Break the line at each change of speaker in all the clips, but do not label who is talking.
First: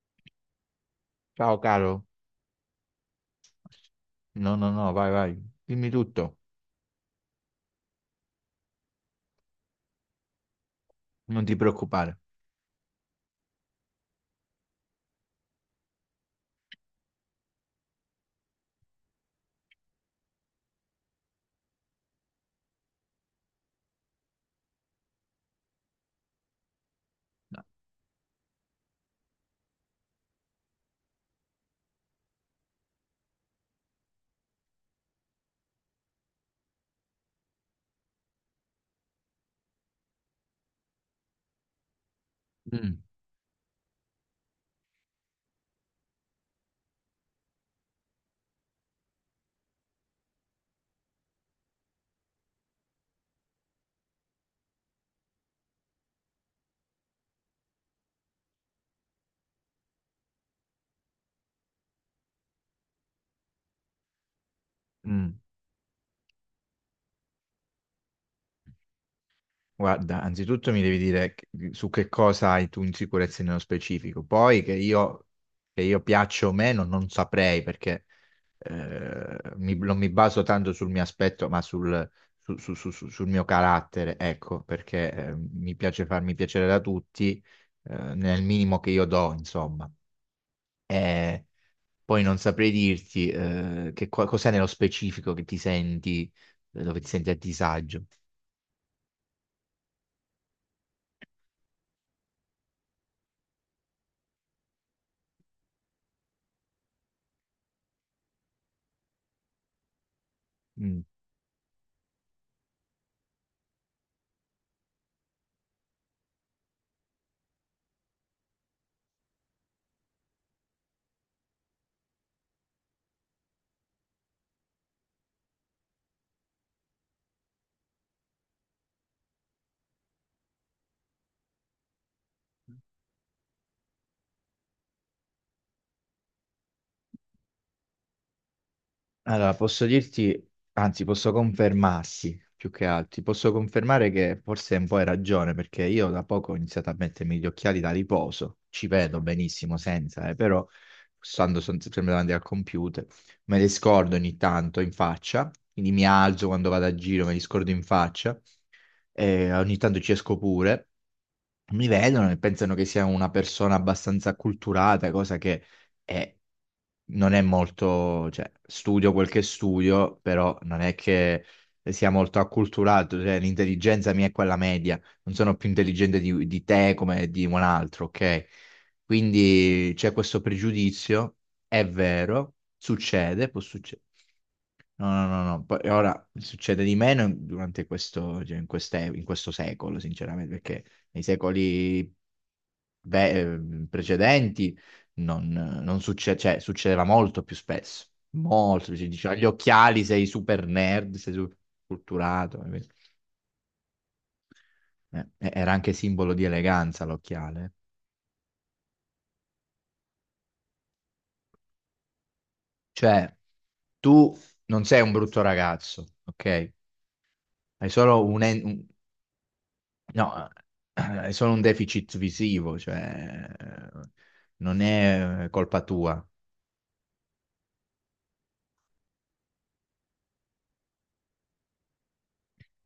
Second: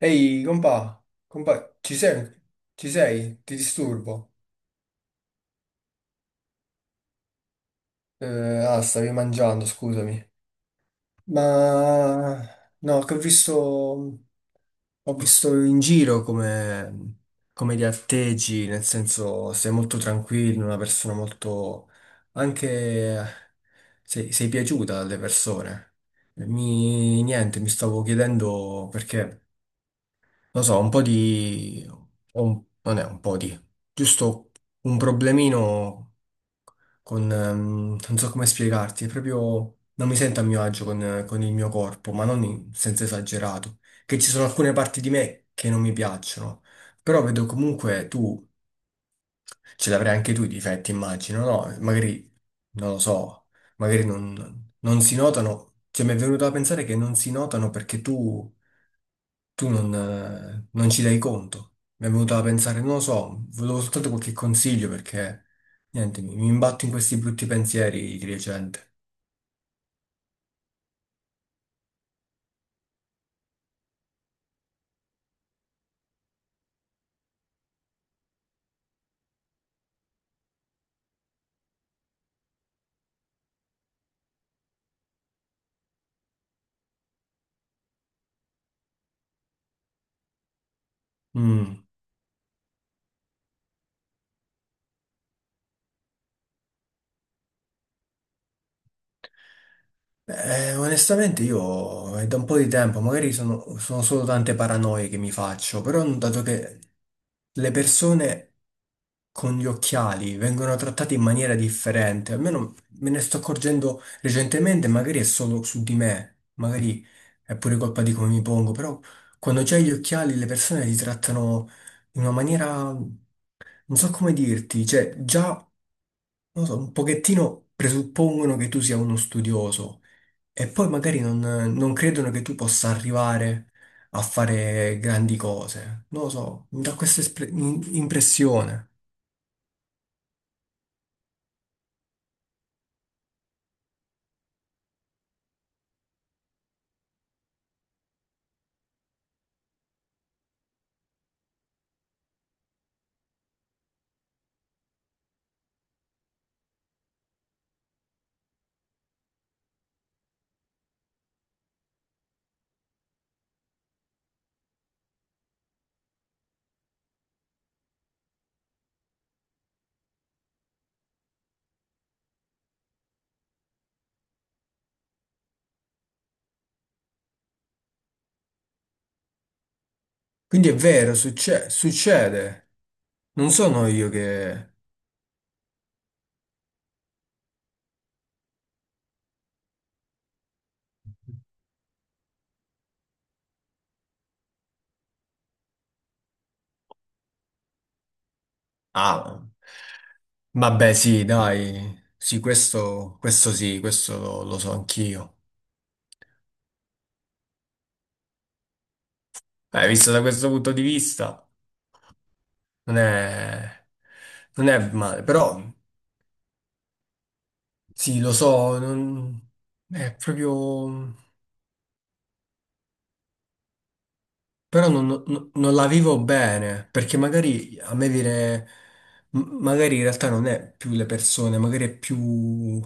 Ehi, compà,
Ciao
compà, ci
caro,
sei? Ci sei? Ti disturbo?
no, no, no, vai, vai, dimmi tutto,
Eh, stavi mangiando, scusami.
non ti preoccupare.
Ma no, che ho visto in giro come, come ti atteggi, nel senso sei molto tranquillo, una persona molto... anche sei piaciuta alle persone. Niente, mi stavo chiedendo perché... Lo so, un po' di... non è un po' di... Giusto un problemino con... non so come spiegarti, è proprio... Non mi sento a mio agio con il mio corpo, ma non in
Mm,
senso esagerato. Che ci sono alcune parti di me che non mi piacciono. Però vedo comunque tu... Ce l'avrai anche tu i difetti, immagino, no? Magari, non lo so, magari non si notano. Cioè, mi è venuto a pensare che non si notano perché tu non, non ci dai conto. Mi è venuto da pensare, non lo so, volevo soltanto qualche consiglio
mm.
perché, niente, mi imbatto in questi brutti pensieri di recente.
Guarda, anzitutto mi devi dire su che cosa hai tu insicurezze nello specifico, poi che io piaccia o meno non saprei perché non mi baso tanto sul mio aspetto, ma sul, su- su- su- su- sul mio carattere, ecco, perché mi piace farmi piacere da tutti nel minimo che io do, insomma. Eh,
Mm.
Poi non saprei dirti cos'è nello specifico che ti senti, dove ti senti a disagio.
Onestamente io è da un po' di tempo, magari sono, sono solo tante paranoie che mi faccio, però ho notato che le persone con gli occhiali vengono
Mm.
trattate in maniera differente, almeno me ne sto accorgendo recentemente, magari è solo su di me, magari è pure colpa di come mi pongo, però quando c'hai gli occhiali le persone ti trattano in una maniera, non so come dirti, cioè già non lo so, un pochettino presuppongono che tu sia uno studioso e poi magari non credono che tu possa arrivare a fare grandi cose. Non lo so, mi dà questa impressione.
Allora, posso dirti, anzi, posso confermarsi più che altro, ti posso confermare che forse un po' hai ragione, perché io da poco ho iniziato a mettermi gli occhiali da riposo, ci vedo benissimo senza, però sempre davanti al computer, me li scordo ogni tanto in faccia, quindi mi alzo quando vado a giro, me li scordo in faccia ogni tanto ci esco pure, mi vedono e pensano che sia una persona abbastanza acculturata, cosa che è- non è molto, cioè studio quel che studio, però non è che sia molto acculturato, cioè l'intelligenza mia è quella media, non sono più intelligente di te come di un altro, ok? Quindi c'è questo
Quindi è vero,
pregiudizio, è vero,
succede. Non
succede, può
sono
succedere.
io che...
No, no, no, no. Poi ora succede di meno durante questo, cioè, in questo secolo, sinceramente, perché nei secoli precedenti non, non succe- cioè, succedeva molto più spesso. Molto, ci diceva
Ah,
gli occhiali, sei super
vabbè
nerd,
sì,
sei super
dai. Sì,
culturato. Capito?
questo sì, questo lo, lo so anch'io.
Era anche simbolo di eleganza l'occhiale.
Visto da questo punto di vista, non
Cioè,
è,
tu
non è
non sei un
male,
brutto
però...
ragazzo, ok? Hai solo
Sì, lo
un,
so, non- è
no,
proprio...
è solo un deficit visivo, cioè, non
però
è
non
colpa
la vivo
tua.
bene, perché magari a me viene... magari in realtà non è più le persone, magari è più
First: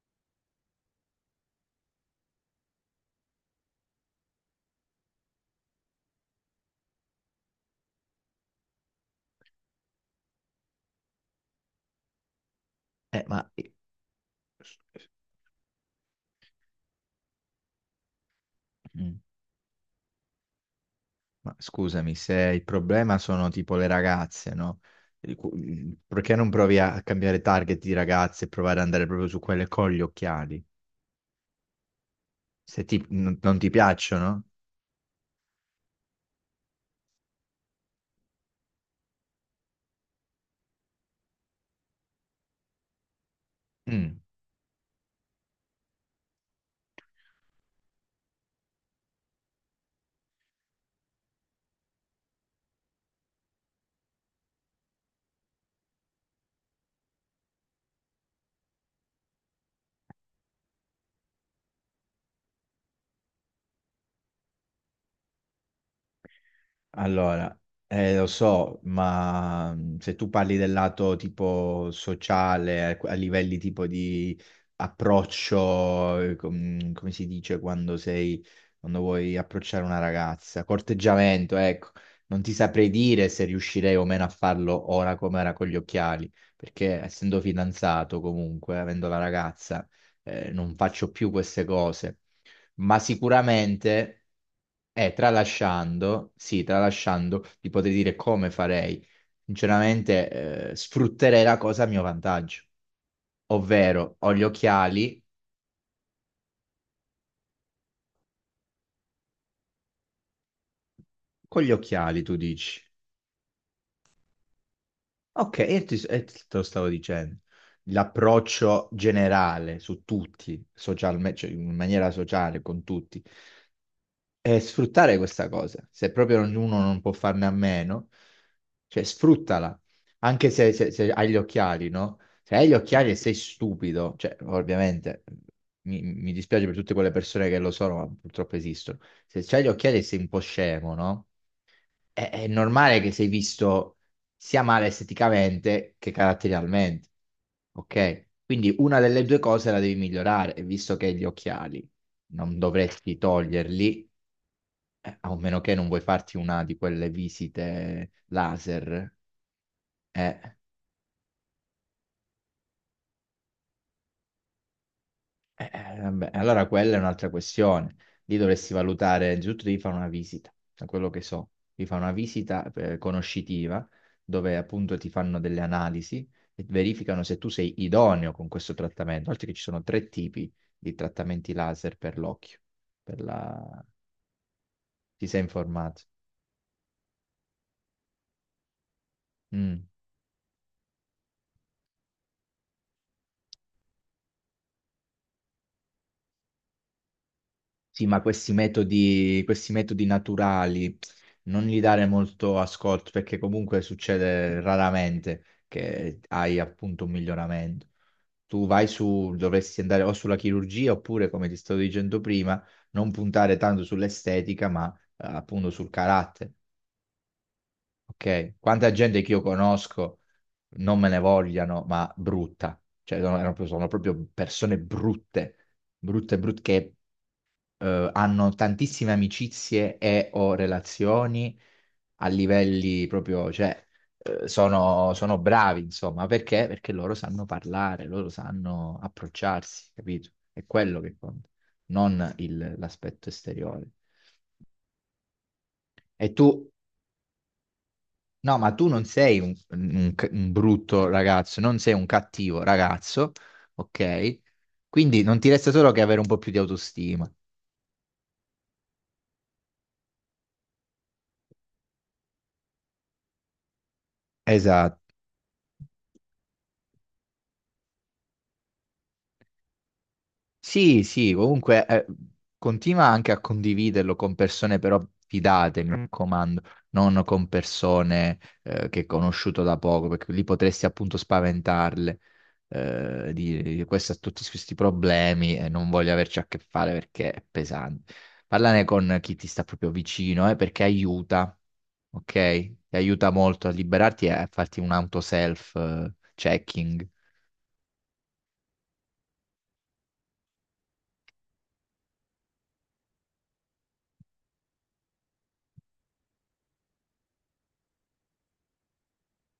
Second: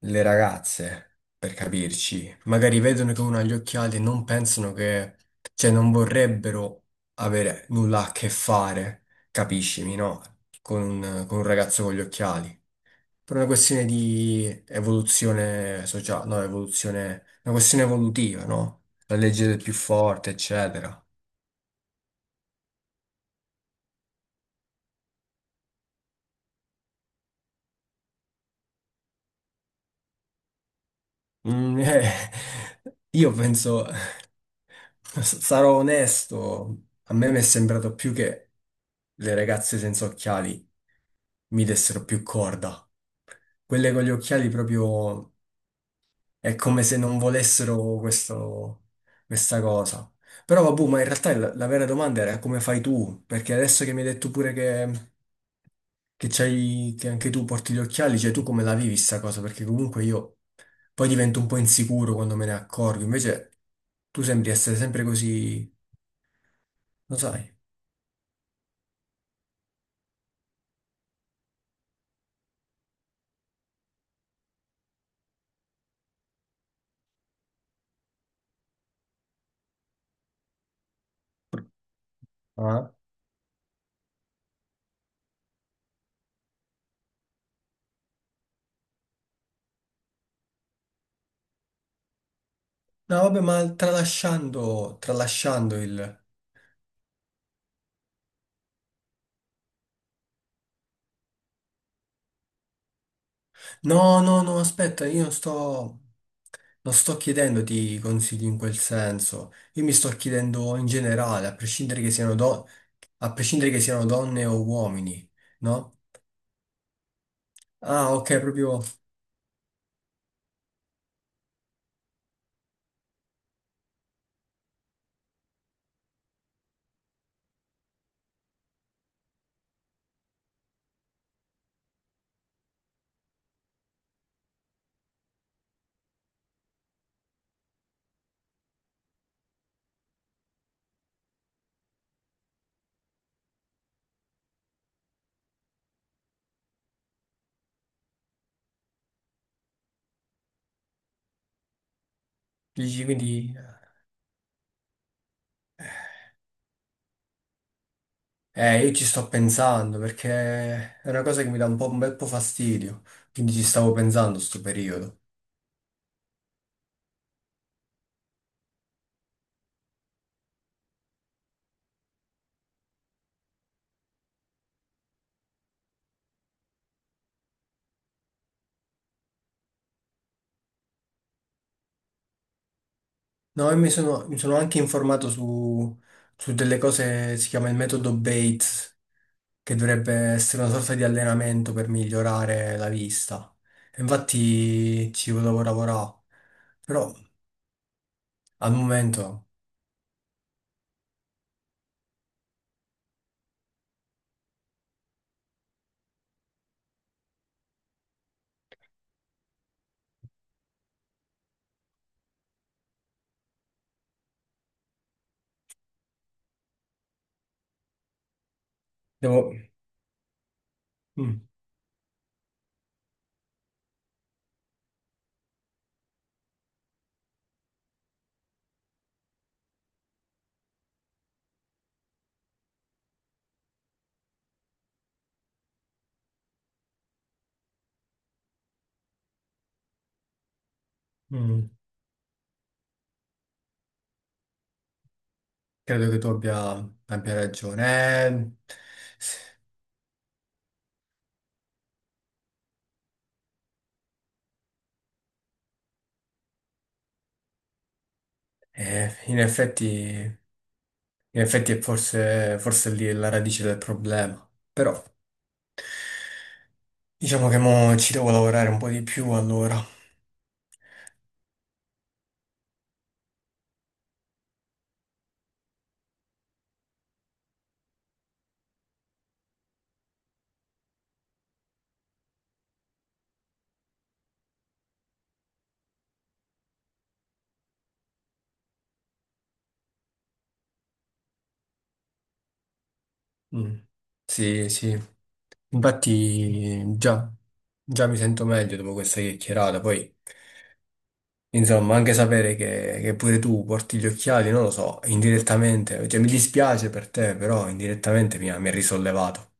le ragazze, per capirci. Magari vedono che uno ha gli occhiali e non pensano che... cioè non vorrebbero avere nulla a che fare, capiscimi, no? Con un ragazzo con gli occhiali.
Eh,
Per una
ma,
questione di evoluzione sociale, no, evoluzione, una questione evolutiva, no? La
Mm.
legge del più forte, eccetera.
Ma scusami, se il problema sono tipo le ragazze, no? Perché non provi a cambiare target di ragazze e provare ad andare proprio su quelle con gli occhiali?
Mm,
Se ti-
io
Non non ti
penso,
piacciono?
sarò onesto, a me mi è sembrato più che le ragazze senza occhiali mi dessero più corda. Quelle con gli
Mm.
occhiali proprio. È come se non volessero questa cosa. Però vabbè, ma in realtà la vera domanda era come fai tu? Perché adesso che mi hai detto pure che c'hai, che anche tu porti gli occhiali, cioè tu come la vivi sta cosa? Perché comunque io poi divento un po' insicuro quando me ne accorgo, invece tu sembri essere sempre così, lo sai.
Allora, lo so, ma se tu parli del lato tipo sociale, a livelli tipo di approccio, come si dice quando sei, quando vuoi approcciare una ragazza, corteggiamento, ecco, non ti saprei
Ah.
dire se riuscirei o meno a farlo ora come era con gli occhiali, perché essendo fidanzato comunque, avendo la ragazza, non faccio più queste cose ma
No, vabbè, ma
sicuramente,
tralasciando, tralasciando il...
tralasciando, ti potrei dire come farei. Sinceramente, sfrutterei la cosa a mio vantaggio, ovvero
No,
ho gli
no, no, aspetta,
occhiali,
io non sto, non sto chiedendoti consigli in quel senso. Io mi sto chiedendo in generale, a
con gli
prescindere che
occhiali
siano,
tu
do-
dici.
a prescindere che siano donne o uomini,
Ok,
no?
te lo stavo dicendo.
Ah, ok, proprio
L'approccio generale su tutti, socialmente, cioè in maniera sociale con tutti e sfruttare questa cosa. Se proprio ognuno non può farne a meno, cioè sfruttala. Anche se hai gli occhiali, no? Se hai gli occhiali e sei stupido, cioè ovviamente mi dispiace per tutte quelle persone che lo sono, ma purtroppo esistono. Se hai gli occhiali e sei un po' scemo, no? È normale che sei visto sia male esteticamente che caratterialmente, ok? Quindi una delle due cose la devi migliorare, e visto che hai gli occhiali non
dici,
dovresti
quindi
toglierli a meno che non vuoi farti una di quelle visite
io ci
laser.
sto pensando
Eh,
perché è una cosa che mi dà un po', un bel po' fastidio. Quindi ci stavo pensando sto periodo.
Vabbè, allora quella è un'altra questione. Lì dovresti valutare, innanzitutto devi fare una visita, da quello che so. Devi fare una visita conoscitiva, dove appunto ti fanno delle analisi e verificano se tu sei idoneo con questo trattamento. Oltre che ci sono tre tipi di trattamenti laser per l'occhio. Per
No, io
la...
mi sono anche
Ti
informato
sei
su,
informato?
su delle cose, si chiama il metodo Bates, che
Mm.
dovrebbe essere una sorta di allenamento per migliorare la vista. E infatti ci volevo lavorare, però
Sì, ma
al momento
questi metodi naturali non gli dare molto ascolto perché comunque succede raramente che hai appunto un miglioramento. Tu vai su, dovresti andare o sulla chirurgia oppure, come ti stavo dicendo prima, non puntare tanto sull'estetica, ma appunto sul carattere. Ok? Quanta gente che io
devo...
conosco non me ne
mm,
vogliano, ma brutta. Cioè, sono proprio persone brutte brutte, brutte, che hanno tantissime amicizie e o relazioni a livelli proprio, cioè, sono bravi, insomma, perché? Perché loro sanno parlare, loro sanno approcciarsi, capito? È quello che conta,
mm,
non l'aspetto esteriore.
credo che
E
tu
tu,
abbia, abbia ragione.
no, ma tu non sei un, un brutto ragazzo, non sei un cattivo ragazzo, ok? Quindi non ti resta solo che avere un po' più di autostima.
In effetti è forse, forse lì è la radice del problema, però
Esatto.
diciamo che mo ci devo lavorare un po' di più allora.
Sì, sì, comunque continua anche a condividerlo con persone però fidate, mi raccomando, non con persone che hai conosciuto da poco, perché lì potresti appunto spaventarle, di questo ha tutti questi problemi e non voglio averci a che fare perché è pesante. Parlane con chi ti sta proprio vicino, perché aiuta, ok? Ti aiuta molto a
Mm.
liberarti e a
Sì,
farti
sì,
un auto
infatti
self-checking.
già, già mi sento meglio dopo questa chiacchierata, poi insomma anche sapere che pure tu porti gli occhiali, non lo so, indirettamente, cioè mi dispiace per te, però indirettamente mi ha risollevato.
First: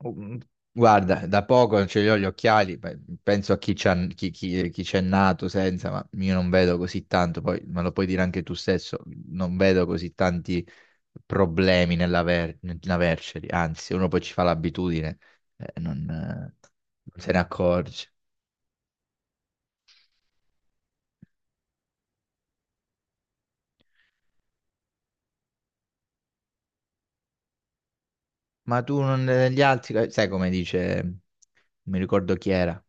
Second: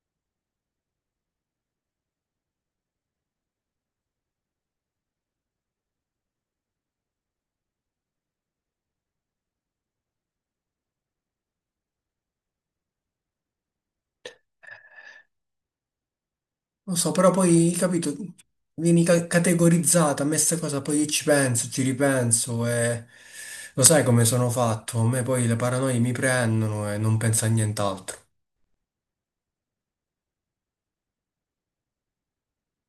Oh, mm, guarda, da poco non ce li ho gli occhiali, beh, penso a chi chi c'è nato senza, ma io non vedo così tanto, poi me lo puoi dire anche tu stesso, non vedo così tanti problemi nell'averceli, anzi, uno poi ci fa l'abitudine, eh, non, eh,
Lo so,
non
però
se ne
poi,
accorge.
capito, vieni ca- categorizzata, a me sta cosa, poi io ci penso, ci ripenso e lo sai come sono fatto, a me poi le paranoie mi prendono e non penso a nient'altro.
Ma tu non, gli altri, sai come dice, non mi ricordo chi era,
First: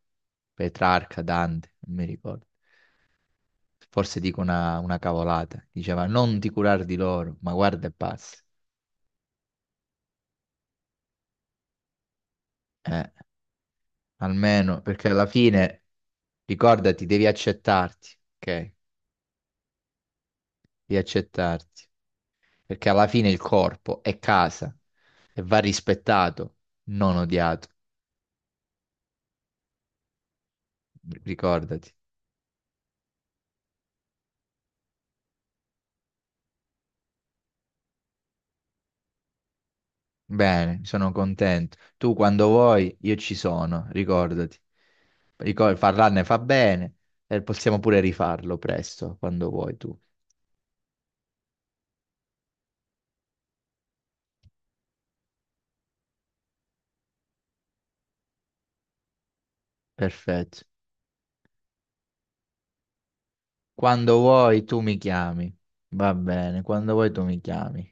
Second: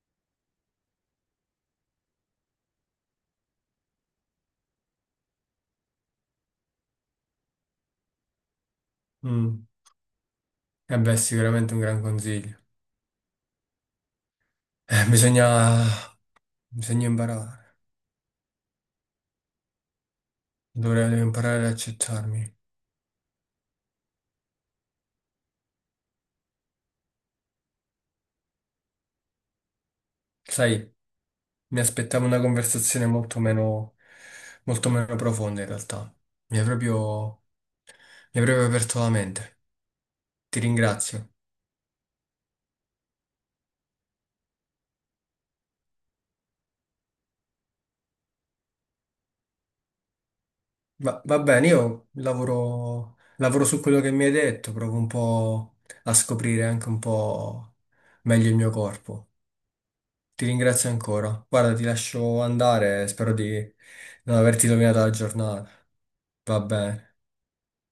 Petrarca, Dante, non mi ricordo. Forse dico una cavolata. Diceva non ti curare di loro, ma guarda e passa.
Mm. E beh, sicuramente un gran consiglio.
Eh, almeno,
Eh,
perché alla fine,
bisogna, bisogna
ricordati, devi
imparare,
accettarti, ok? Devi
dovrei devo imparare ad
accettarti.
accettarmi.
Perché alla fine il corpo è casa e va rispettato, non odiato.
Sai, mi
Ricordati.
aspettavo una conversazione molto meno profonda in realtà. Mi hai proprio, mi hai proprio aperto la mente. Ti
Bene, sono
ringrazio.
contento. Tu quando vuoi, io ci sono, ricordati. Parlarne fa bene e possiamo pure rifarlo presto, quando vuoi tu.
Ma va bene, io lavoro, lavoro su quello che mi hai detto, provo un po' a scoprire anche un po' meglio il mio corpo. Ti
Perfetto.
ringrazio ancora. Guarda, ti lascio andare, spero di
Quando
non
vuoi
averti
tu mi
rovinato la
chiami.
giornata.
Va
Va
bene, quando vuoi
bene.
tu mi chiami.